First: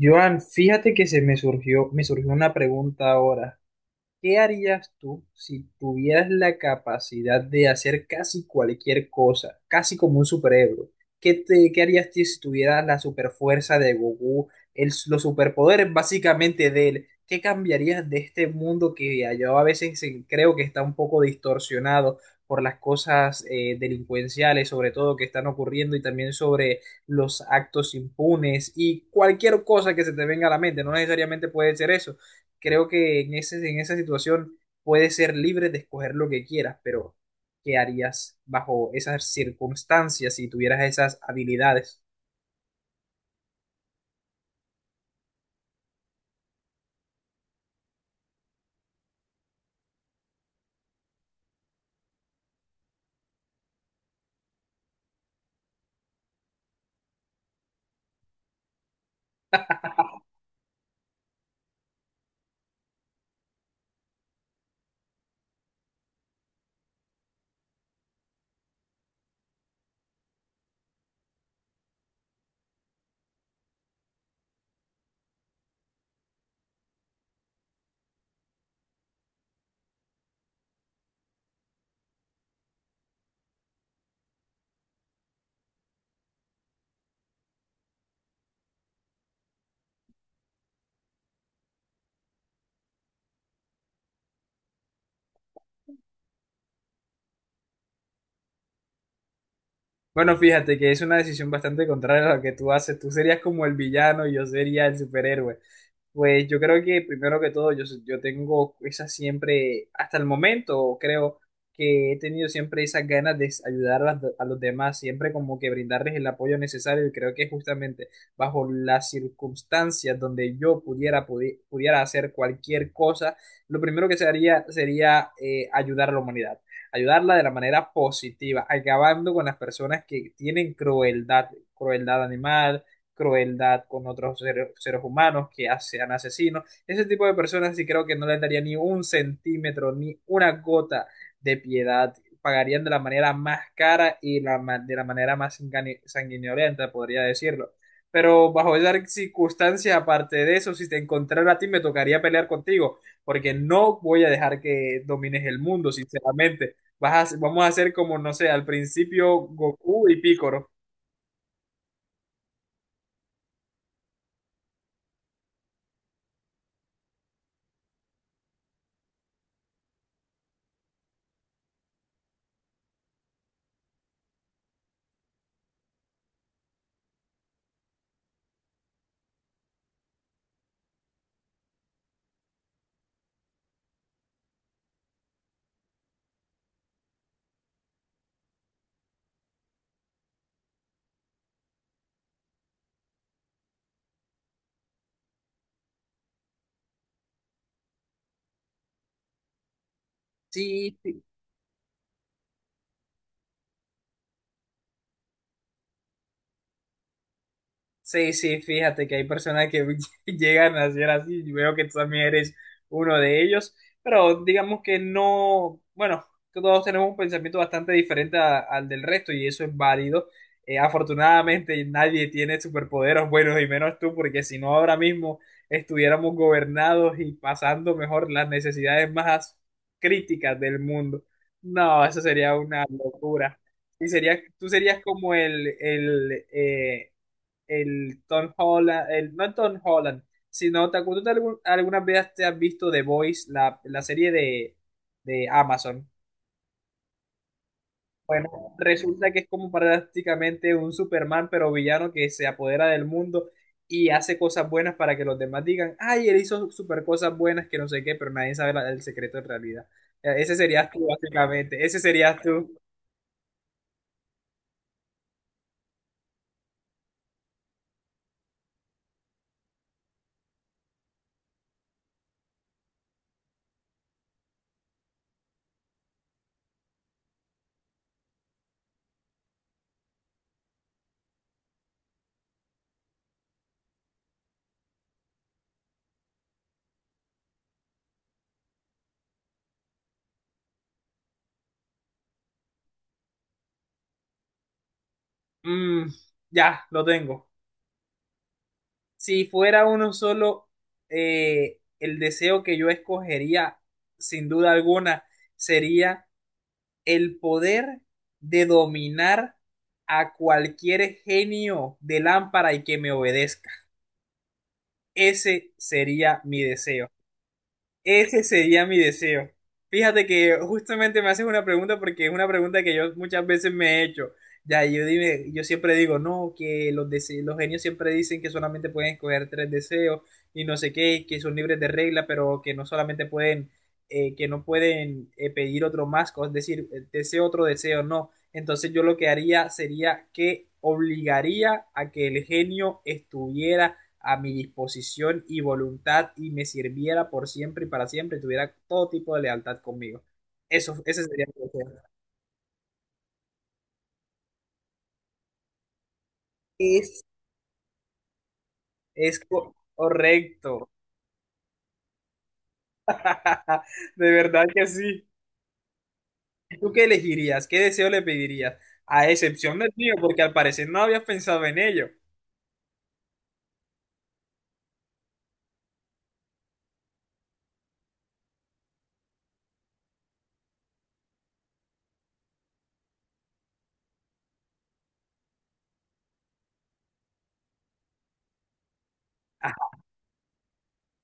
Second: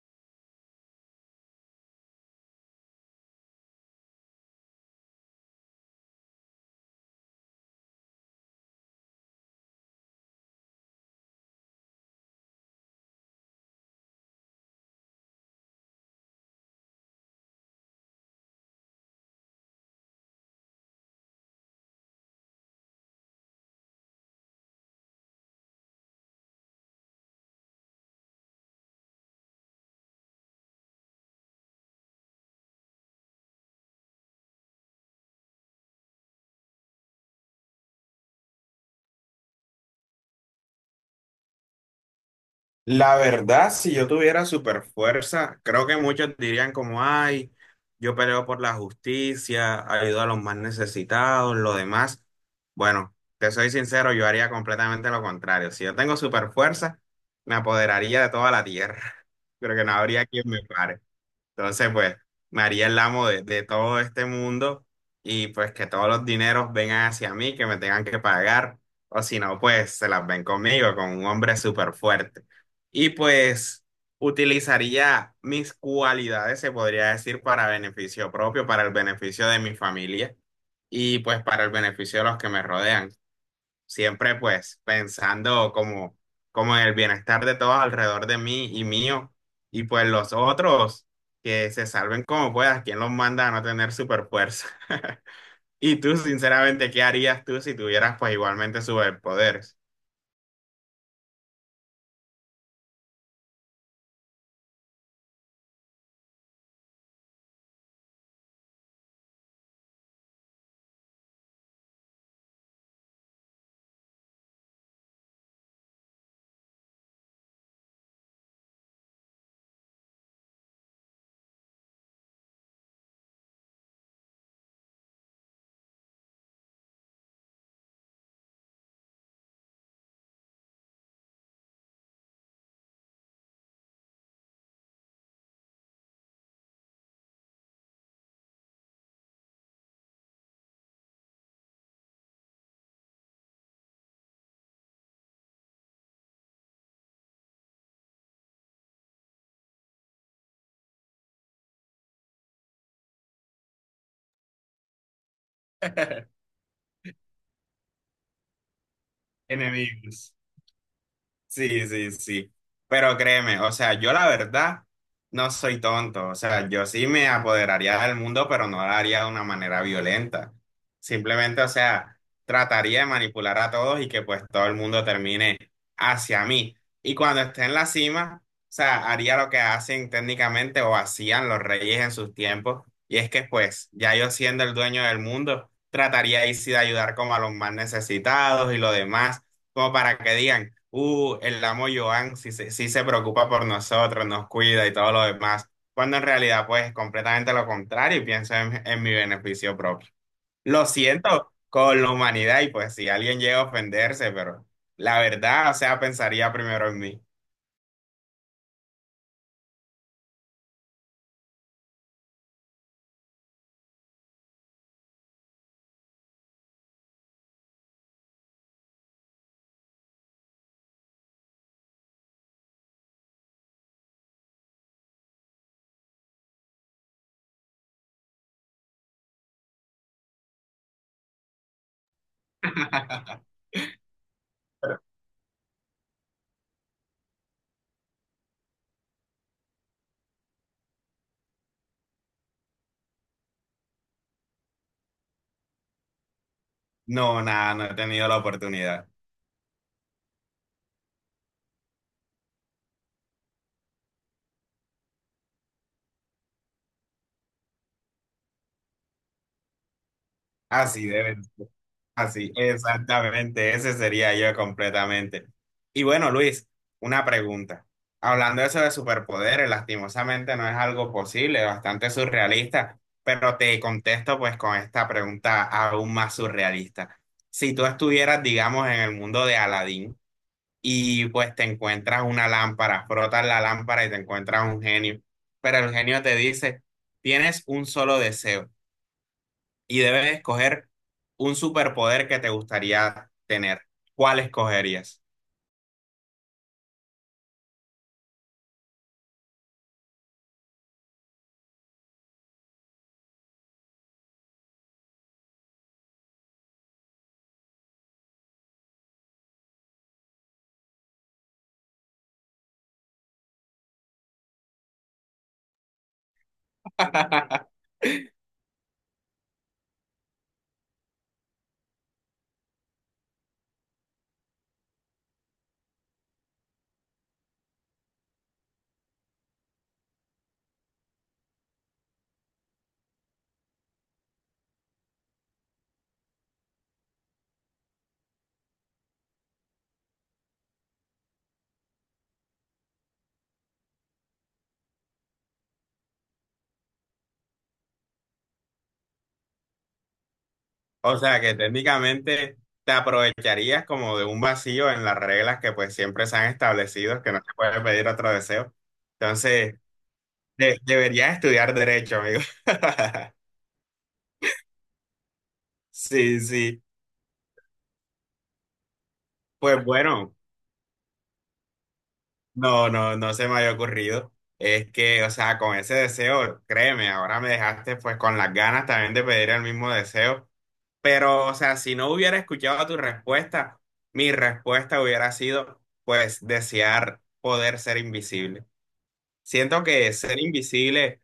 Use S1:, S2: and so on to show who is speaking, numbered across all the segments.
S1: Joan, fíjate que me surgió una pregunta ahora. ¿Qué harías tú si tuvieras la capacidad de hacer casi cualquier cosa, casi como un superhéroe? ¿Qué harías tú si tuvieras la superfuerza de Goku, los superpoderes básicamente de él? ¿Qué cambiarías de este mundo que yo a veces creo que está un poco distorsionado por las cosas delincuenciales, sobre todo que están ocurriendo y también sobre los actos impunes y cualquier cosa que se te venga a la mente? No necesariamente puede ser eso, creo que en esa situación puedes ser libre de escoger lo que quieras, pero ¿qué harías bajo esas circunstancias si tuvieras esas habilidades?
S2: La verdad, si yo tuviera super fuerza, creo que muchos dirían como, ay, yo peleo por la justicia, ayudo a los más necesitados, lo demás. Bueno, te soy sincero, yo haría completamente lo contrario. Si yo tengo super fuerza, me apoderaría de toda la tierra. Creo que no habría quien me pare. Entonces, pues, me haría el amo de todo este mundo y pues que todos los dineros vengan hacia mí, que me tengan que pagar, o si no, pues se las ven conmigo, con un hombre súper fuerte. Y pues utilizaría mis cualidades, se podría decir, para beneficio propio, para el beneficio de mi familia y pues para el beneficio de los que me rodean siempre pues pensando como, como en el bienestar de todos alrededor de mí y mío, y pues los otros que se salven como puedas, ¿quién los manda a no tener super fuerza? Y tú, sinceramente, ¿qué harías tú si tuvieras pues igualmente superpoderes?
S1: Bueno, fíjate que es una decisión bastante contraria a lo que tú haces. Tú serías como el villano y yo sería el superhéroe. Pues yo creo que primero que todo yo tengo esa siempre, hasta el momento creo que he tenido siempre esas ganas de ayudar a los demás, siempre como que brindarles el apoyo necesario y creo que justamente bajo las circunstancias donde yo pudiera hacer cualquier cosa, lo primero que se haría sería, ayudar a la humanidad, ayudarla de la manera positiva, acabando con las personas que tienen crueldad, crueldad animal, crueldad con otros seres humanos, que sean asesinos. Ese tipo de personas sí creo que no les daría ni un centímetro, ni una gota de piedad. Pagarían de la manera más cara y de la manera más sanguinolenta, podría decirlo. Pero bajo esas circunstancias aparte de eso, si te encontrara a ti, me tocaría pelear contigo, porque no voy a dejar que domines el mundo, sinceramente. Vamos a hacer como, no sé, al principio Goku y
S2: Enemigos.
S1: Piccolo.
S2: Sí, sí, sí. Pero créeme, o sea, yo la verdad no soy tonto. O sea, yo sí me apoderaría del mundo, pero no lo haría de una manera violenta. Simplemente, o sea, trataría de manipular a todos y que pues todo el mundo termine hacia mí. Y cuando esté en la cima, o sea, haría lo que hacen técnicamente o hacían los reyes en sus tiempos. Y es que pues, ya yo siendo el dueño del mundo, trataría ahí sí de ayudar como a los más necesitados y lo demás, como para que digan. El amo Joan sí se preocupa por nosotros, nos cuida y todo lo demás, cuando en realidad pues es completamente lo contrario y pienso en mi beneficio propio. Lo
S1: Sí,
S2: siento con la humanidad y pues si alguien llega a ofenderse, pero la verdad, o sea, pensaría primero en mí.
S1: sí, sí, fíjate que hay personas que llegan a ser así, y veo que tú también eres uno de ellos, pero digamos que no, bueno, todos tenemos un pensamiento bastante diferente al del resto y eso es válido. Afortunadamente nadie tiene superpoderes buenos y menos tú, porque si no ahora mismo estuviéramos gobernados y pasando mejor las necesidades más críticas del mundo. No, eso sería una locura. Y sería, tú serías como el Tom Holland, el, no Tom Holland, sino ¿te acuerdas de algunas veces te has visto The Voice, la serie de Amazon?
S2: No, nada, no he tenido la
S1: Bueno,
S2: oportunidad.
S1: resulta que es como prácticamente un Superman, pero villano que se apodera del mundo y hace cosas buenas para que los demás digan, ay, él hizo super cosas buenas que no sé qué, pero nadie sabe el secreto en realidad. Ese serías tú,
S2: Así debe.
S1: básicamente. Ese serías
S2: Así,
S1: tú.
S2: exactamente, ese sería yo completamente. Y bueno, Luis, una pregunta. Hablando de eso de superpoderes, lastimosamente no es algo posible, bastante surrealista, pero te contesto pues con esta pregunta aún más surrealista. Si tú estuvieras, digamos, en el mundo de Aladín y pues te encuentras una lámpara, frotas la lámpara y te encuentras un genio, pero el genio te dice, tienes un solo deseo y debes escoger un superpoder que te gustaría tener. ¿Cuál escogerías?
S1: Mm, ya, lo tengo. Si fuera uno solo, el deseo que yo escogería, sin duda alguna, sería el poder de dominar a cualquier genio de lámpara y que me obedezca. Ese sería mi deseo. Ese sería mi deseo. Fíjate que justamente me haces una pregunta porque es una pregunta que yo muchas veces me he hecho. Ya, yo dime, yo siempre digo, no, que los genios siempre dicen que solamente pueden escoger tres deseos y no sé qué, que son libres de regla, pero que no solamente pueden, que no pueden, pedir otro más, es decir, deseo otro deseo, no. Entonces yo lo que haría sería que obligaría a que el genio estuviera a mi disposición y voluntad y me sirviera por siempre y para siempre y tuviera todo tipo de lealtad conmigo. Eso,
S2: O
S1: ese
S2: sea
S1: sería
S2: que
S1: mi deseo.
S2: técnicamente te aprovecharías como de un vacío en las reglas que pues siempre se han establecido,
S1: Es,
S2: que no se puede pedir otro deseo.
S1: Es
S2: Entonces,
S1: correcto.
S2: deberías estudiar derecho, amigo.
S1: De verdad que sí.
S2: Sí, sí.
S1: ¿Tú qué elegirías? ¿Qué deseo le pedirías? A excepción
S2: Pues
S1: del mío,
S2: bueno,
S1: porque al parecer no habías pensado en ello.
S2: no se me había ocurrido. Es que, o sea, con ese deseo, créeme, ahora me dejaste pues con las ganas también de pedir el mismo deseo. Pero, o sea, si no hubiera escuchado tu respuesta, mi respuesta hubiera sido, pues, desear poder ser invisible. Siento que ser invisible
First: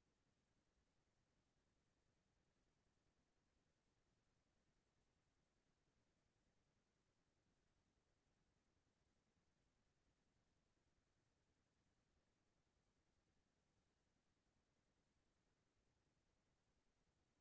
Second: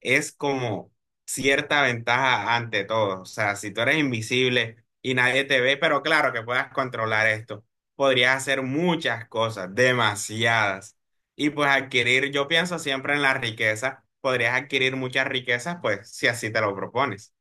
S2: es como cierta ventaja ante todo. O sea, si tú eres invisible y nadie te ve, pero claro que puedas controlar esto, podrías hacer muchas cosas, demasiadas. Y pues adquirir, yo pienso siempre en la riqueza, podrías adquirir muchas riquezas, pues, si así te lo propones.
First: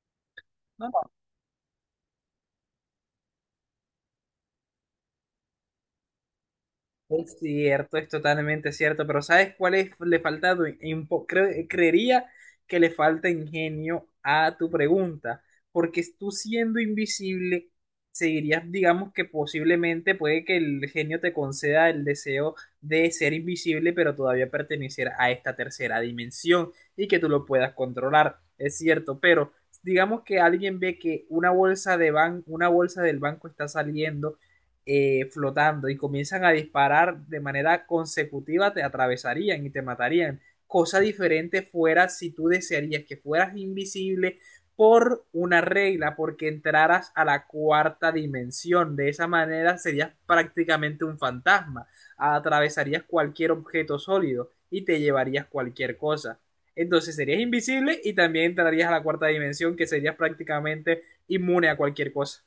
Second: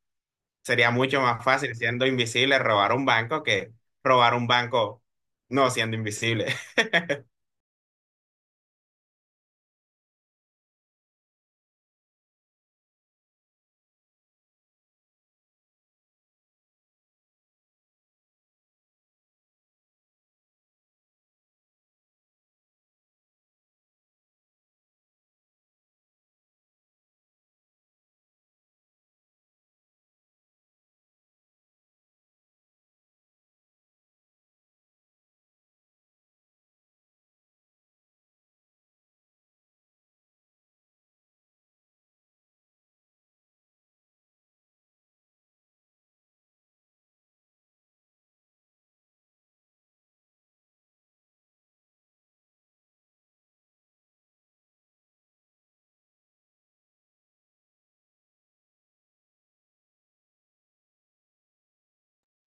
S2: Sería mucho más fácil siendo invisible robar un banco que robar un banco no siendo invisible.
S1: Es cierto, es totalmente cierto, pero ¿sabes cuál es? Le falta, creería que le falta ingenio a tu pregunta, porque tú siendo invisible, seguirías, digamos que posiblemente puede que el genio te conceda el deseo de ser invisible, pero todavía pertenecer a esta tercera dimensión y que tú lo puedas controlar, es cierto, pero digamos que alguien ve que una bolsa del banco está saliendo, flotando y comienzan a disparar de manera consecutiva, te atravesarían y te matarían. Cosa diferente fuera si tú desearías que fueras invisible por una regla, porque entraras a la cuarta dimensión. De esa manera serías prácticamente un fantasma. Atravesarías cualquier objeto sólido y te llevarías cualquier cosa. Entonces serías invisible y también entrarías a la cuarta dimensión, que serías prácticamente inmune a cualquier cosa.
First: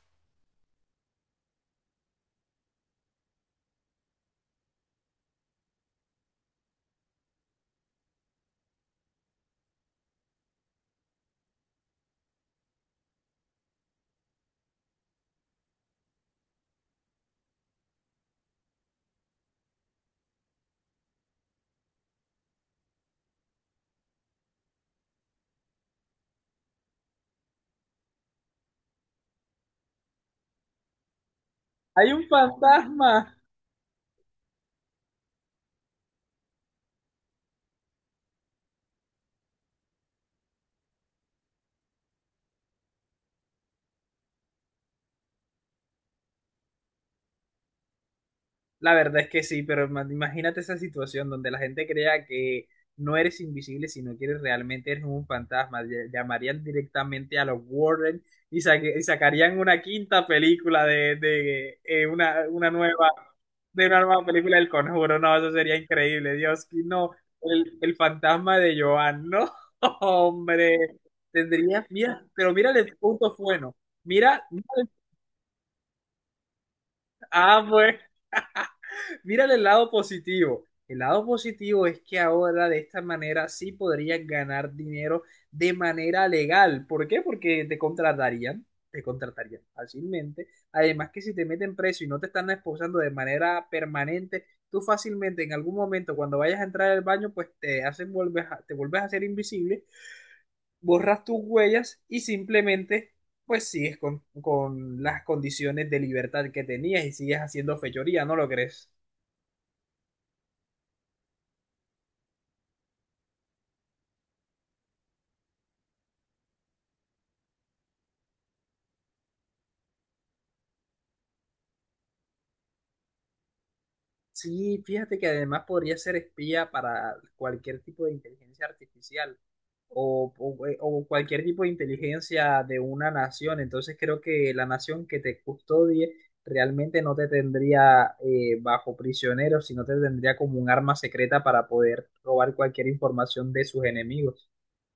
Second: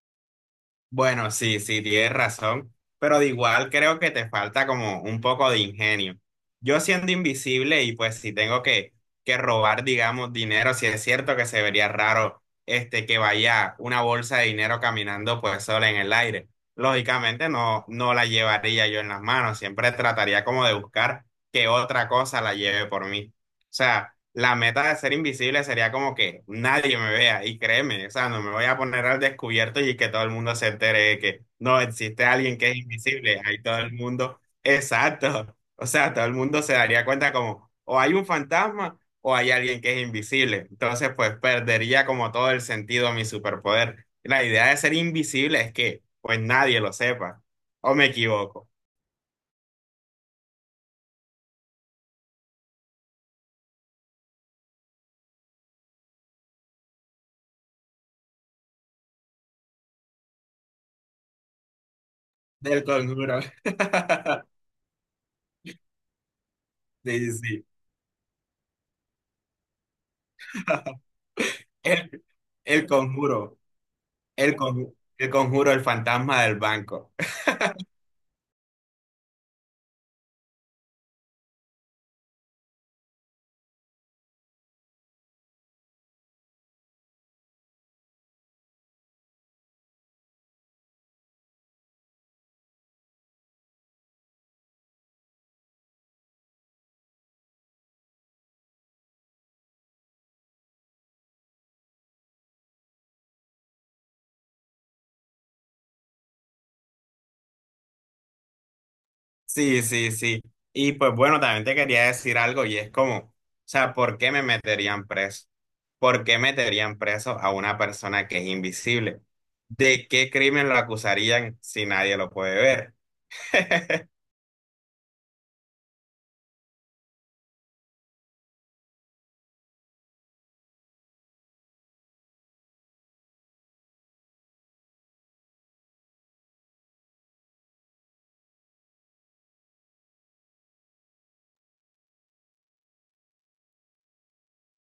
S2: Bueno, sí, sí, tienes razón, pero de igual creo que te falta como un poco de ingenio. Yo siendo invisible y pues si tengo que robar, digamos, dinero, si es cierto que se vería raro este que vaya una bolsa de dinero caminando pues sola en el aire. Lógicamente no, no la llevaría yo en las manos, siempre trataría como de buscar que otra cosa la lleve por mí. O sea, la meta de ser invisible sería como que nadie me vea y créeme, o sea, no me voy a poner al descubierto y que todo el mundo se entere de que no
S1: Hay
S2: existe
S1: un
S2: alguien que es
S1: fantasma.
S2: invisible, ahí todo el mundo, exacto, o sea, todo el mundo se daría cuenta como o hay un fantasma o hay alguien que es invisible, entonces pues perdería como todo el sentido a mi superpoder. La idea de ser invisible es que pues nadie lo sepa, o me equivoco.
S1: La verdad es que sí, pero imagínate esa situación donde la gente crea que no eres invisible, sino que eres realmente eres un fantasma. Llamarían directamente a los Warren y, y sacarían una quinta película una
S2: Del
S1: nueva,
S2: conjuro.
S1: de una nueva película del Conjuro. No, eso sería increíble. Dios, que no.
S2: Sí, sí.
S1: El fantasma de Joan, no, hombre. Tendrías,
S2: El
S1: mira, pero mira
S2: El
S1: el punto
S2: conjuro,
S1: bueno. Mira,
S2: el
S1: mira, el-
S2: conjuro, el conjuro, el fantasma del banco.
S1: ah, bueno. Mírale el lado positivo. El lado positivo es que ahora de esta manera sí podrías ganar dinero de manera legal. ¿Por qué? Porque te contratarían fácilmente. Además que si te meten preso y no te están esposando de manera permanente, tú fácilmente en algún momento cuando vayas a entrar al baño, pues te hacen volver, te vuelves a hacer invisible, borras tus huellas y simplemente pues sigues con las condiciones de libertad que tenías y sigues haciendo fechoría, ¿no lo crees?
S2: Sí, sí, sí. Y pues bueno, también te quería decir algo y es como, o sea, ¿por qué me meterían preso? ¿Por qué meterían preso a una persona que es invisible? ¿De qué crimen lo acusarían si nadie lo puede ver?
S1: Sí, fíjate que además podría ser espía para cualquier tipo de inteligencia artificial o cualquier tipo de inteligencia de una nación. Entonces creo que la nación que te custodie realmente no te tendría, bajo prisionero, sino te tendría como un arma secreta para poder robar cualquier información de sus enemigos.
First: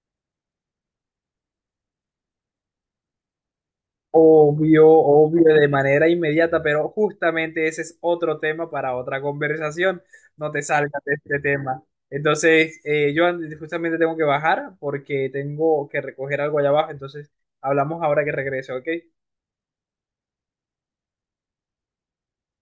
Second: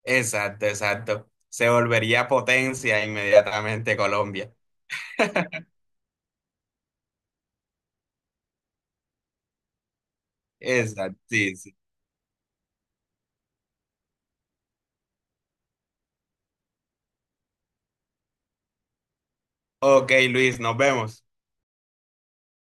S2: Exacto, exacto. Se volvería potencia inmediatamente Colombia.
S1: Obvio, obvio, de manera inmediata, pero justamente ese es otro tema para otra conversación. No te salgas de
S2: Exacto,
S1: este
S2: sí, sí.
S1: tema. Entonces, justamente tengo que bajar porque tengo que recoger algo allá abajo. Entonces, hablamos ahora que regrese, ¿ok?
S2: Ok, Luis, nos vemos.